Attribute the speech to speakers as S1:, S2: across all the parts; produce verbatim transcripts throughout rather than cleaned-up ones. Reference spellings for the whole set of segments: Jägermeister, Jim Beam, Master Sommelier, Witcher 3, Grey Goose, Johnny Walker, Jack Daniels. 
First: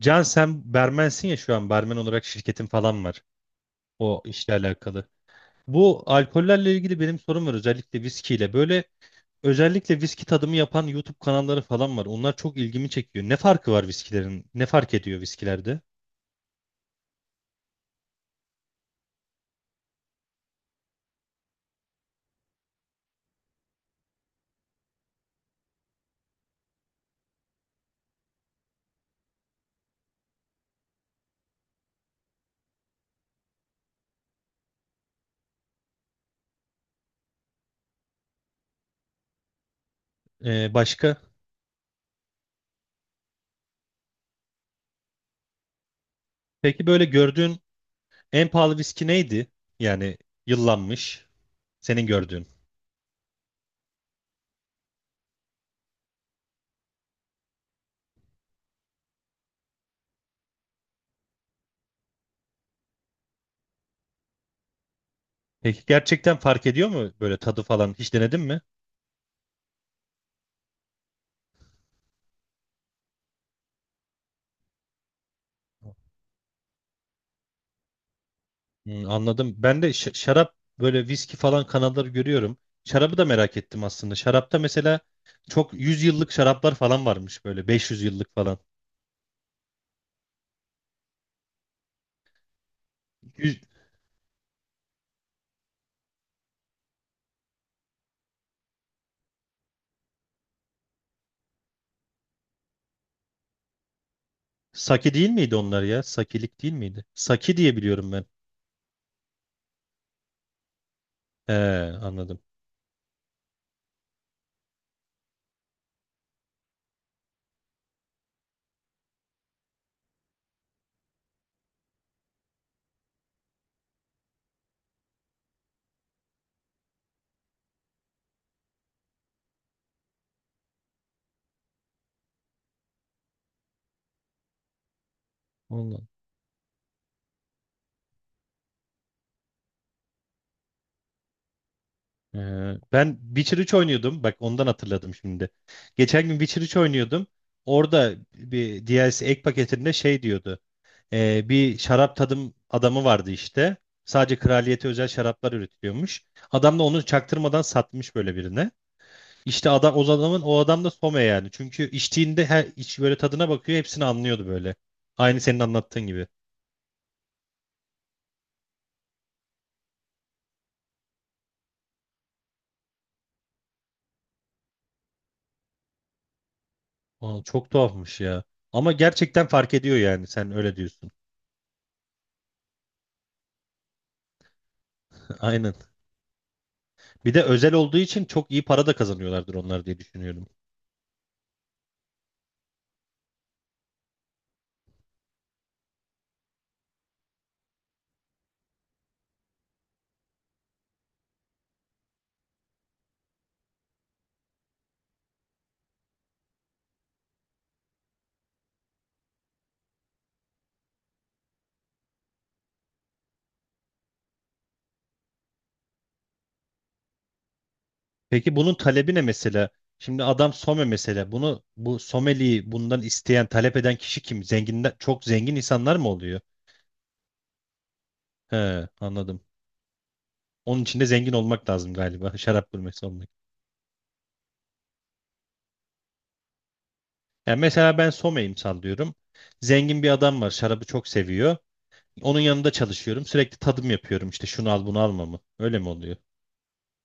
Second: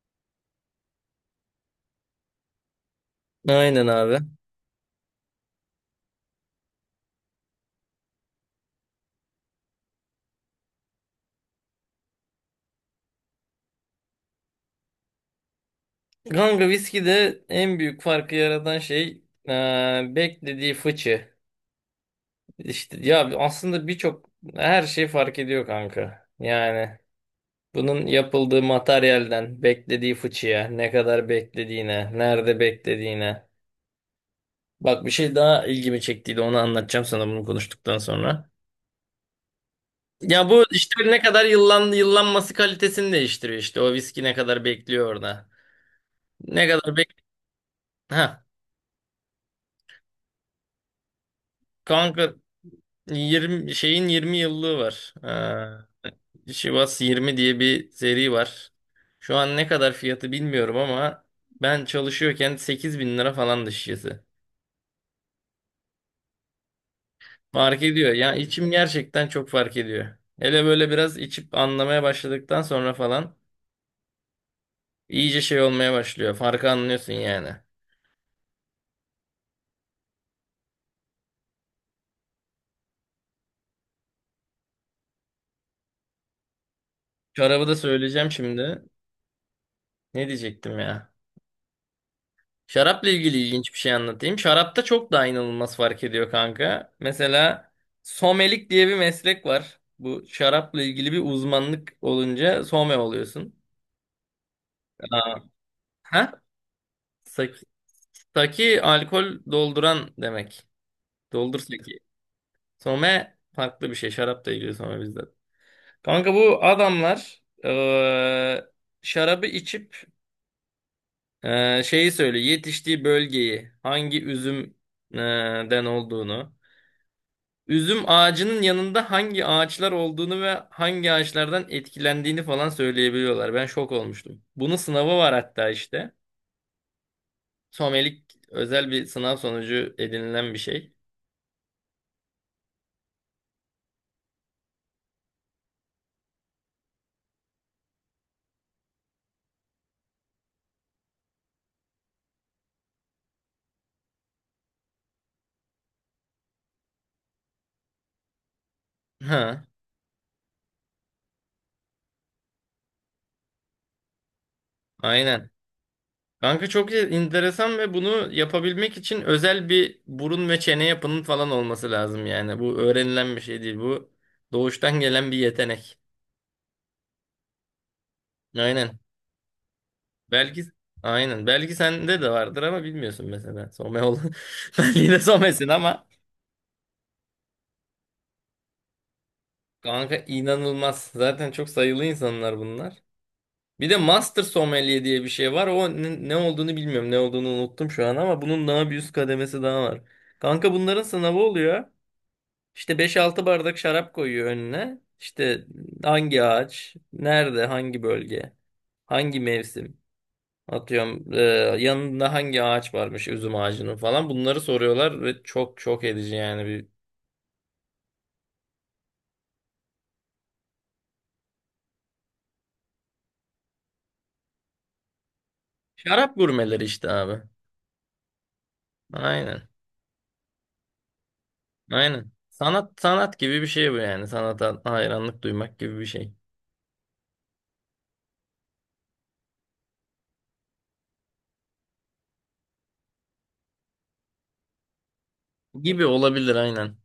S1: Can sen barmensin ya şu an barmen olarak şirketin falan var
S2: Aynen abi.
S1: o işle alakalı. Bu alkollerle ilgili benim sorum var özellikle viskiyle. Böyle özellikle viski tadımı yapan YouTube kanalları falan var. Onlar çok ilgimi çekiyor. Ne farkı var viskilerin? Ne fark ediyor viskilerde?
S2: Kanka viskide en büyük farkı yaratan şey eee, beklediği fıçı. İşte ya aslında birçok her şey fark ediyor kanka. Yani bunun yapıldığı materyalden beklediği fıçıya, ne kadar beklediğine, nerede beklediğine. Bak bir şey daha ilgimi çektiydi onu anlatacağım sana bunu konuştuktan sonra. Ya bu
S1: Ee,
S2: işte
S1: başka?
S2: ne kadar yıllan, yıllanması kalitesini değiştiriyor işte o viski ne kadar bekliyor orada. Ne
S1: Peki
S2: kadar
S1: böyle
S2: bek...
S1: gördüğün
S2: Ha.
S1: en pahalı viski neydi? Yani yıllanmış senin
S2: Kanka
S1: gördüğün.
S2: yirmi şeyin yirmi yıllığı var. Ee, Şivas yirmi diye bir seri var. Şu an ne kadar fiyatı bilmiyorum ama ben çalışıyorken sekiz bin lira falan şişesi.
S1: Peki gerçekten fark ediyor mu böyle tadı
S2: Fark
S1: falan?
S2: ediyor.
S1: Hiç
S2: Ya
S1: denedin mi?
S2: içim gerçekten çok fark ediyor. Hele böyle biraz içip anlamaya başladıktan sonra falan iyice şey olmaya başlıyor. Farkı anlıyorsun yani.
S1: Hmm, anladım. Ben de ş- şarap böyle viski falan kanalları görüyorum. Şarabı da merak ettim aslında. Şarapta mesela çok yüz yıllık şaraplar falan varmış
S2: Şarabı
S1: böyle
S2: da
S1: beş yüz
S2: söyleyeceğim
S1: yıllık falan.
S2: şimdi. Ne diyecektim ya? Şarapla ilgili
S1: yüz.
S2: ilginç bir şey anlatayım. Şarapta çok daha inanılmaz fark ediyor kanka. Mesela somelik diye bir meslek var. Bu şarapla ilgili bir uzmanlık olunca some oluyorsun.
S1: Sake değil
S2: Aa,
S1: miydi onlar ya?
S2: ha?
S1: Sakilik değil miydi?
S2: Saki,
S1: Saki diye biliyorum ben.
S2: saki alkol dolduran demek.
S1: He,
S2: Doldur saki.
S1: anladım.
S2: Some farklı bir şey. Şarapla ilgili some bizde. Kanka bu adamlar eee, şarabı içip eee, şeyi söylüyor. Yetiştiği bölgeyi hangi üzümden olduğunu. Üzüm ağacının yanında hangi ağaçlar olduğunu ve hangi ağaçlardan etkilendiğini falan söyleyebiliyorlar. Ben şok olmuştum. Bunun sınavı var hatta
S1: Ondan.
S2: işte. Somelik özel bir sınav sonucu edinilen bir şey.
S1: Ee, Ben Witcher üç oynuyordum. Bak ondan hatırladım şimdi. Geçen gün Witcher üç oynuyordum. Orada bir D L C ek paketinde şey diyordu. Ee, bir şarap tadım adamı vardı işte. Sadece kraliyete özel şaraplar üretiliyormuş. Adam da onu çaktırmadan satmış böyle birine.
S2: Ha,
S1: İşte adam o adamın o adam da sommelier yani. Çünkü içtiğinde her iç böyle tadına bakıyor, hepsini anlıyordu böyle. Aynı
S2: aynen.
S1: senin anlattığın gibi.
S2: Kanka çok enteresan ve bunu yapabilmek için özel bir burun ve çene yapının falan olması lazım yani. Bu öğrenilen bir şey değil. Bu doğuştan gelen bir yetenek.
S1: Aa, çok tuhafmış ya. Ama
S2: Aynen.
S1: gerçekten fark ediyor yani sen
S2: Belki
S1: öyle diyorsun.
S2: aynen. Belki sende de vardır ama bilmiyorsun mesela. Some ol. Ben yine somesin
S1: Aynen.
S2: ama.
S1: Bir de özel olduğu için çok iyi para da kazanıyorlardır onlar diye
S2: Kanka
S1: düşünüyorum.
S2: inanılmaz. Zaten çok sayılı insanlar bunlar. Bir de Master Sommelier diye bir şey var. O ne, ne olduğunu bilmiyorum. Ne olduğunu unuttum şu an ama bunun daha bir üst kademesi daha var. Kanka bunların sınavı oluyor. İşte beş altı bardak şarap koyuyor önüne. İşte hangi ağaç, nerede, hangi bölge, hangi mevsim. Atıyorum e, yanında hangi ağaç varmış üzüm ağacının falan. Bunları soruyorlar ve çok çok edici yani bir.
S1: Peki bunun talebi ne mesela? Şimdi adam some mesela. Bunu bu someliyi bundan isteyen, talep eden kişi kim? Zenginden çok zengin insanlar mı
S2: Şarap
S1: oluyor?
S2: gurmeleri işte abi.
S1: He, anladım.
S2: Aynen.
S1: Onun için de zengin olmak lazım
S2: Aynen.
S1: galiba. Şarap
S2: Sanat
S1: gurmesi olmak.
S2: sanat gibi bir şey bu yani. Sanata hayranlık duymak gibi bir şey.
S1: Yani mesela ben someyim sallıyorum. Zengin bir adam var. Şarabı çok seviyor. Onun yanında çalışıyorum. Sürekli tadım yapıyorum. İşte şunu al bunu alma mı? Öyle mi
S2: Gibi
S1: oluyor?
S2: olabilir aynen.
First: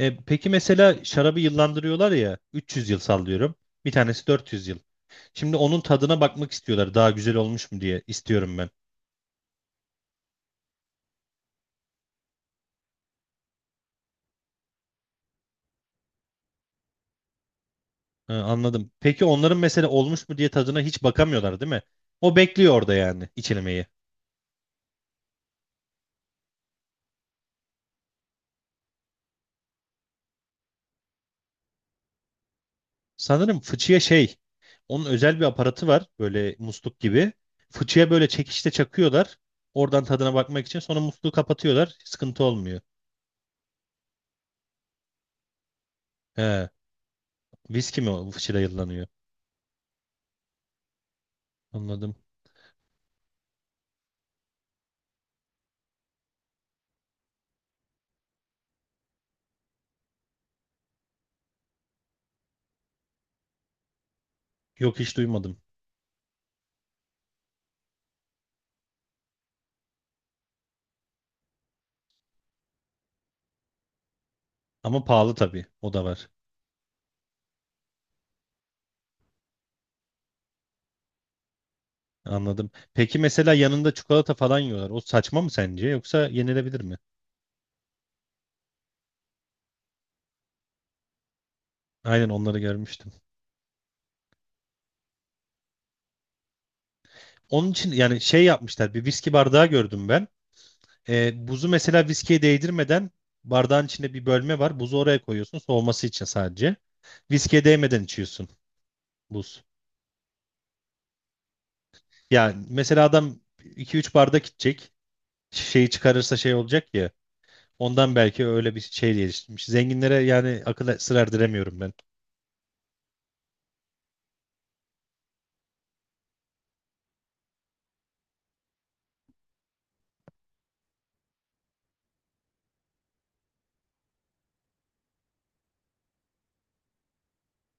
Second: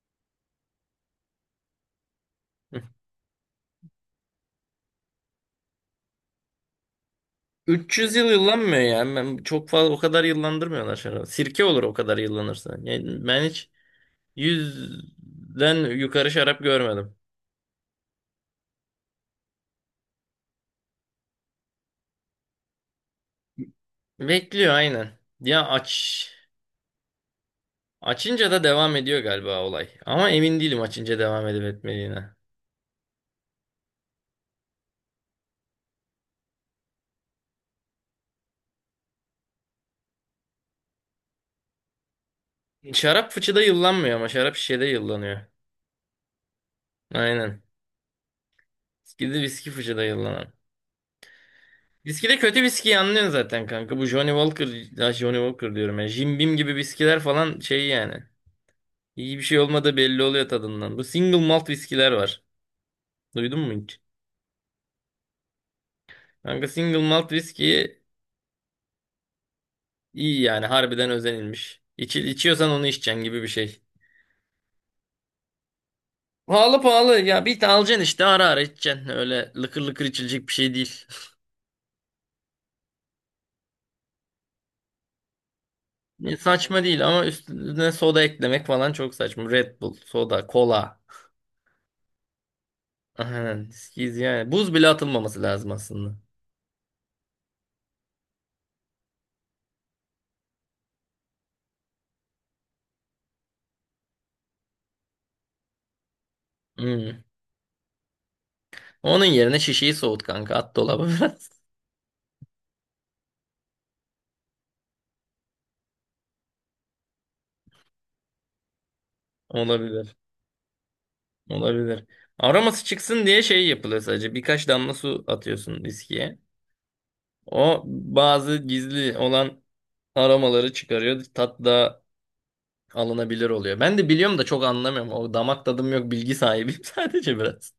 S1: E, peki mesela şarabı yıllandırıyorlar ya.
S2: Hı.
S1: üç yüz yıl sallıyorum. Bir tanesi dört yüz yıl. Şimdi onun tadına bakmak istiyorlar. Daha güzel olmuş mu diye
S2: üç yüz yıl
S1: istiyorum ben.
S2: yıllanmıyor yani. Ben çok fazla o kadar yıllandırmıyorlar şarabı. Sirke olur o kadar yıllanırsa. Yani ben hiç yüzden yukarı şarap görmedim.
S1: Ha, anladım. Peki onların mesela olmuş mu diye tadına hiç bakamıyorlar değil mi? O bekliyor orada yani içilmeyi.
S2: Bekliyor aynen. Ya aç açınca da devam ediyor galiba olay. Ama emin değilim açınca devam edip etmediğine.
S1: Sanırım fıçıya şey, onun özel bir aparatı var böyle musluk gibi. Fıçıya böyle çekişte çakıyorlar. Oradan tadına bakmak için sonra musluğu kapatıyorlar. Sıkıntı olmuyor.
S2: Şarap fıçıda yıllanmıyor ama şarap şişede yıllanıyor.
S1: He,
S2: Aynen.
S1: viski mi o fıçıda yıllanıyor?
S2: Viski de viski fıçıda yıllanan.
S1: Anladım.
S2: Viskide kötü viskiyi anlıyorsun zaten kanka. Bu Johnny Walker, ya Johnny Walker diyorum ya. Jim Beam gibi viskiler falan şey yani. İyi bir şey olmadığı belli oluyor tadından. Bu single malt viskiler var. Duydun mu hiç?
S1: Yok hiç duymadım.
S2: Kanka single malt viski iyi yani harbiden özenilmiş. İçi, içiyorsan onu içeceksin gibi bir şey.
S1: Ama pahalı tabii. O da var.
S2: Pahalı pahalı ya bir tane alacaksın işte ara ara içeceksin. Öyle lıkır lıkır içilecek bir şey değil.
S1: Anladım. Peki mesela yanında çikolata falan yiyorlar. O saçma mı sence yoksa yenilebilir
S2: Saçma
S1: mi?
S2: değil ama üstüne soda eklemek falan çok saçma. Red Bull, soda, kola.
S1: Aynen onları görmüştüm.
S2: Aynen. Viski yani. Buz bile atılmaması lazım aslında.
S1: Onun için yani şey yapmışlar. Bir viski bardağı gördüm ben. Ee, buzu mesela viskiye değdirmeden bardağın içinde bir bölme var. Buzu oraya koyuyorsun soğuması için sadece.
S2: Hmm.
S1: Viskiye değmeden içiyorsun
S2: Onun yerine
S1: buz.
S2: şişeyi soğut kanka. At dolaba biraz.
S1: Yani mesela adam iki üç bardak içecek. Şeyi çıkarırsa şey olacak ya. Ondan belki öyle bir şey geliştirmiş. Zenginlere
S2: Olabilir.
S1: yani akıl sır erdiremiyorum ben.
S2: Olabilir. Aroması çıksın diye şey yapılıyor sadece. Birkaç damla su atıyorsun viskiye. O bazı gizli olan aromaları çıkarıyor. Tat da alınabilir oluyor. Ben de biliyorum da çok anlamıyorum. O damak tadım yok. Bilgi sahibiyim sadece biraz.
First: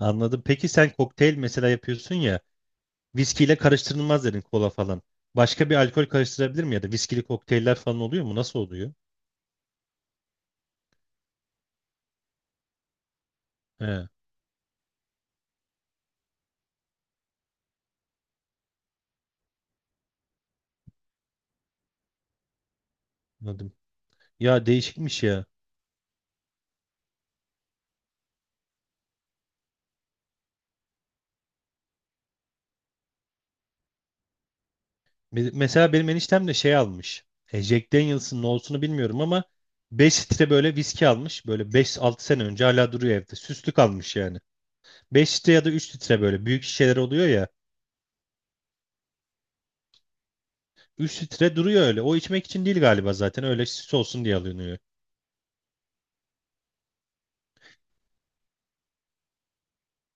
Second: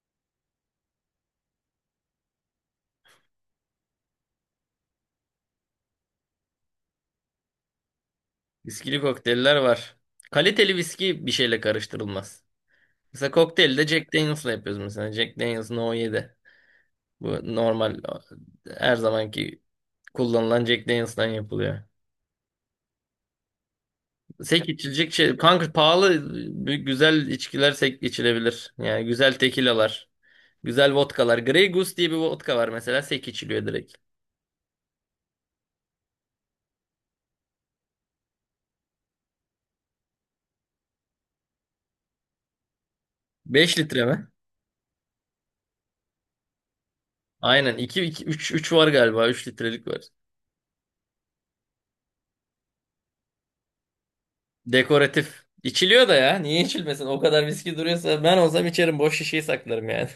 S1: Anladım. Peki sen kokteyl mesela yapıyorsun ya, viskiyle karıştırılmaz dedin kola falan. Başka bir alkol karıştırabilir mi ya da viskili kokteyller falan oluyor mu? Nasıl oluyor?
S2: Viskili kokteyller var. Kaliteli viski bir şeyle karıştırılmaz. Mesela kokteylde
S1: He,
S2: Jack Daniels'la yapıyoruz mesela. Jack Daniels No yedi. Bu normal her zamanki kullanılan Jack Daniels'tan yapılıyor.
S1: anladım. Ya
S2: Sek içilecek
S1: değişikmiş
S2: şey.
S1: ya.
S2: Kanka pahalı e, güzel içkiler sek içilebilir. Yani güzel tekilalar. Güzel vodkalar. Grey Goose diye bir vodka var mesela. Sek içiliyor direkt.
S1: Me- Mesela benim eniştem de şey almış. E, Jack Daniels'ın ne olsunu bilmiyorum ama beş litre böyle viski almış. Böyle beş altı sene önce hala duruyor evde. Süslü
S2: Beş litre
S1: kalmış
S2: mi?
S1: yani. Beş litre ya da üç litre böyle büyük şişeler oluyor ya.
S2: Aynen. iki iki üç üç var galiba. Üç litrelik var.
S1: Üç litre duruyor öyle. O içmek için değil galiba zaten. Öyle süs olsun diye alınıyor.
S2: Dekoratif. İçiliyor da ya. Niye içilmesin? O kadar viski duruyorsa ben olsam içerim. Boş şişeyi saklarım yani.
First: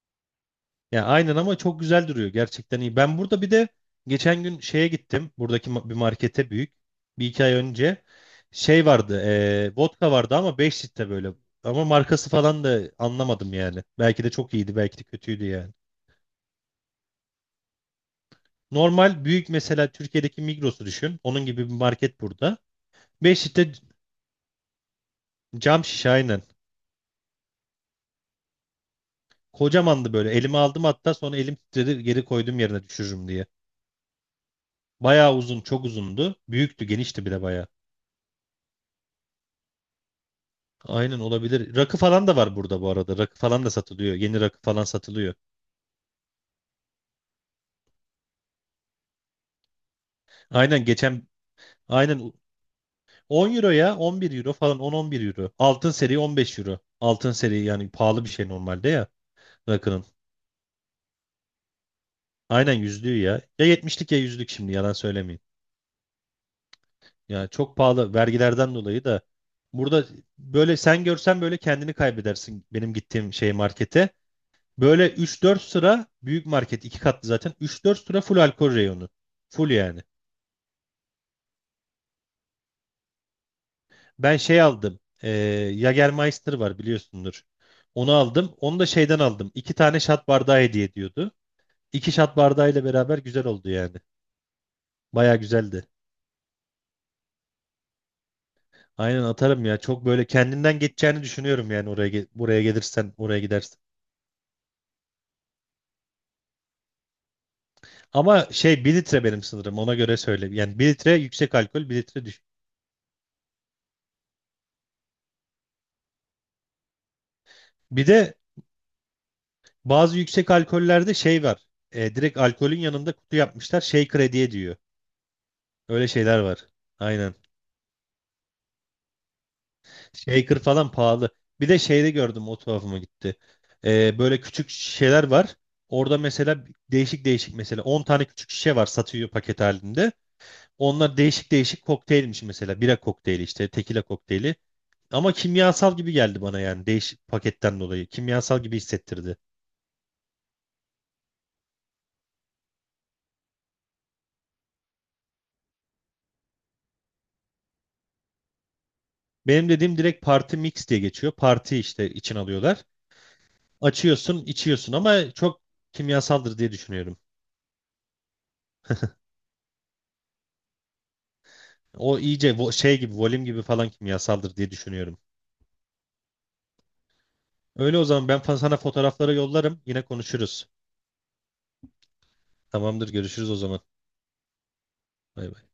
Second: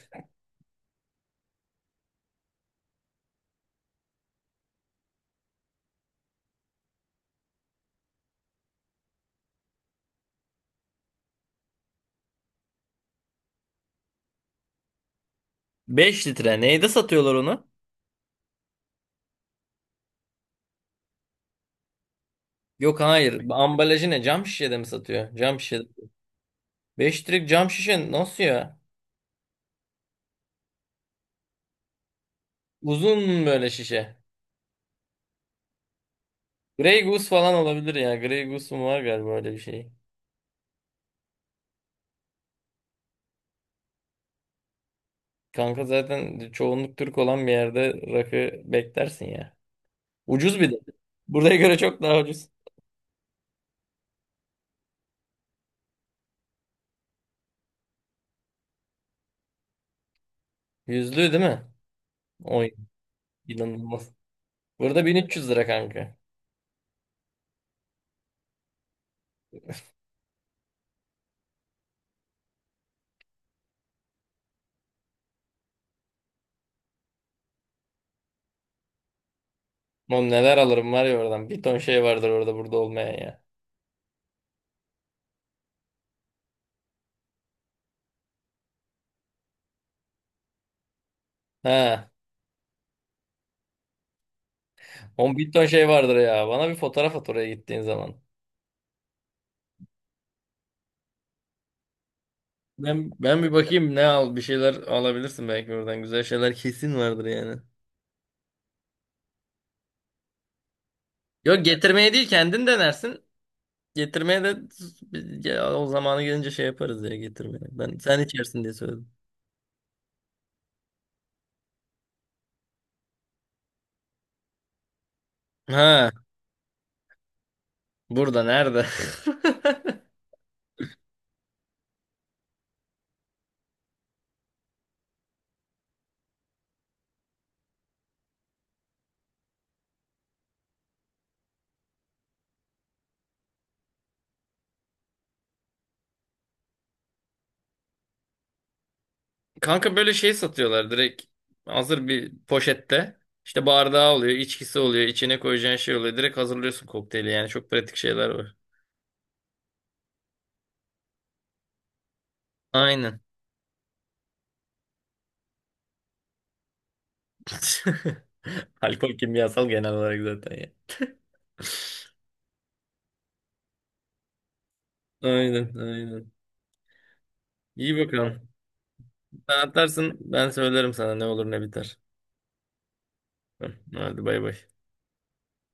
S1: Ya aynen ama çok güzel duruyor. Gerçekten iyi. Ben burada bir de geçen gün şeye gittim. Buradaki ma- bir markete büyük. Bir iki ay önce şey vardı. E, vodka vardı ama beş litre böyle. Ama markası falan da anlamadım yani. Belki de çok iyiydi, belki de kötüydü yani.
S2: Beş litre. Neyde satıyorlar onu?
S1: Normal büyük mesela Türkiye'deki Migros'u düşün. Onun gibi bir market burada.
S2: Yok hayır.
S1: beş litre
S2: Ambalajı ne? Cam şişede mi satıyor? Cam şişede.
S1: cam şişe aynen.
S2: Beş litrelik cam şişe nasıl ya?
S1: Kocamandı böyle. Elime aldım hatta sonra elim titredi geri koydum yerine düşürürüm
S2: Uzun
S1: diye.
S2: böyle şişe.
S1: Bayağı uzun, çok uzundu. Büyüktü,
S2: Grey
S1: genişti
S2: Goose
S1: bir de
S2: falan
S1: bayağı.
S2: olabilir ya. Grey Goose mu var galiba öyle bir şey.
S1: Aynen olabilir. Rakı falan da var burada bu arada. Rakı falan da satılıyor. Yeni rakı falan satılıyor.
S2: Kanka zaten çoğunluk Türk olan bir yerde rakı beklersin ya. Ucuz bir de.
S1: Aynen geçen
S2: Buraya göre çok daha
S1: aynen
S2: ucuz.
S1: on euro ya on bir euro falan on-on bir euro. Altın seri on beş euro. Altın seri yani pahalı bir şey normalde ya rakının.
S2: Yüzlü değil mi? O
S1: Aynen yüzlüğü ya. Ya yetmişlik
S2: inanılmaz.
S1: ya yüzlük şimdi yalan
S2: Burada bin üç
S1: söylemeyeyim.
S2: yüz lira kanka.
S1: Ya çok pahalı vergilerden dolayı da burada böyle sen görsen böyle kendini kaybedersin benim gittiğim şey markete. Böyle üç dört sıra büyük market iki katlı zaten üç dört sıra full alkol reyonu. Full yani.
S2: Oğlum neler alırım var ya oradan. Bir ton şey vardır orada burada olmayan ya.
S1: Ben şey aldım. E, Jagermeister var biliyorsundur. Onu aldım. Onu da şeyden aldım. İki tane şat bardağı hediye ediyordu.
S2: Ha.
S1: İki şat bardağıyla beraber güzel oldu yani.
S2: On
S1: Baya
S2: bir ton
S1: güzeldi.
S2: şey vardır ya. Bana bir fotoğraf at oraya gittiğin zaman.
S1: Aynen atarım ya. Çok böyle kendinden geçeceğini düşünüyorum yani oraya ge- buraya
S2: Ben,
S1: gelirsen, oraya
S2: ben bir
S1: gidersen.
S2: bakayım ne al bir şeyler alabilirsin belki oradan. Güzel şeyler kesin vardır yani.
S1: Ama şey bir litre benim sınırım. Ona göre söyle. Yani bir litre yüksek
S2: Yok
S1: alkol, bir
S2: getirmeye
S1: litre
S2: değil
S1: düş.
S2: kendin denersin. Getirmeye de ya, o zamanı gelince şey yaparız ya getirmeye. Ben
S1: Bir
S2: sen
S1: de
S2: içersin diye söyledim.
S1: bazı yüksek alkollerde şey var. E, direkt alkolün yanında kutu yapmışlar. Şey krediye diyor. Öyle
S2: Ha
S1: şeyler var. Aynen.
S2: burada nerede?
S1: Shaker falan pahalı. Bir de şeyde gördüm o tuhafıma gitti. Ee, böyle küçük şişeler var. Orada mesela değişik değişik mesela on tane küçük şişe var satıyor paket halinde. Onlar değişik değişik kokteylmiş mesela. Bira kokteyli işte tekila kokteyli. Ama kimyasal gibi geldi bana yani değişik paketten dolayı. Kimyasal gibi hissettirdi.
S2: Kanka böyle şey satıyorlar direkt hazır bir poşette. İşte bardağı oluyor, içkisi oluyor, içine koyacağın şey oluyor. Direkt hazırlıyorsun kokteyli yani çok pratik şeyler var.
S1: Benim dediğim direkt party mix diye geçiyor. Parti işte için alıyorlar.
S2: Aynen.
S1: Açıyorsun içiyorsun ama çok kimyasaldır diye düşünüyorum.
S2: Alkol kimyasal genel olarak zaten ya.
S1: O iyice vo- şey gibi volüm gibi falan kimyasaldır diye düşünüyorum.
S2: Aynen, aynen. İyi
S1: Öyle o zaman ben
S2: bakalım.
S1: fa- sana fotoğrafları
S2: Sen
S1: yollarım. Yine
S2: atarsın, ben
S1: konuşuruz.
S2: söylerim sana ne olur ne biter.
S1: Tamamdır, görüşürüz o
S2: Tamam,
S1: zaman.
S2: hadi bay bay.
S1: Bay bay.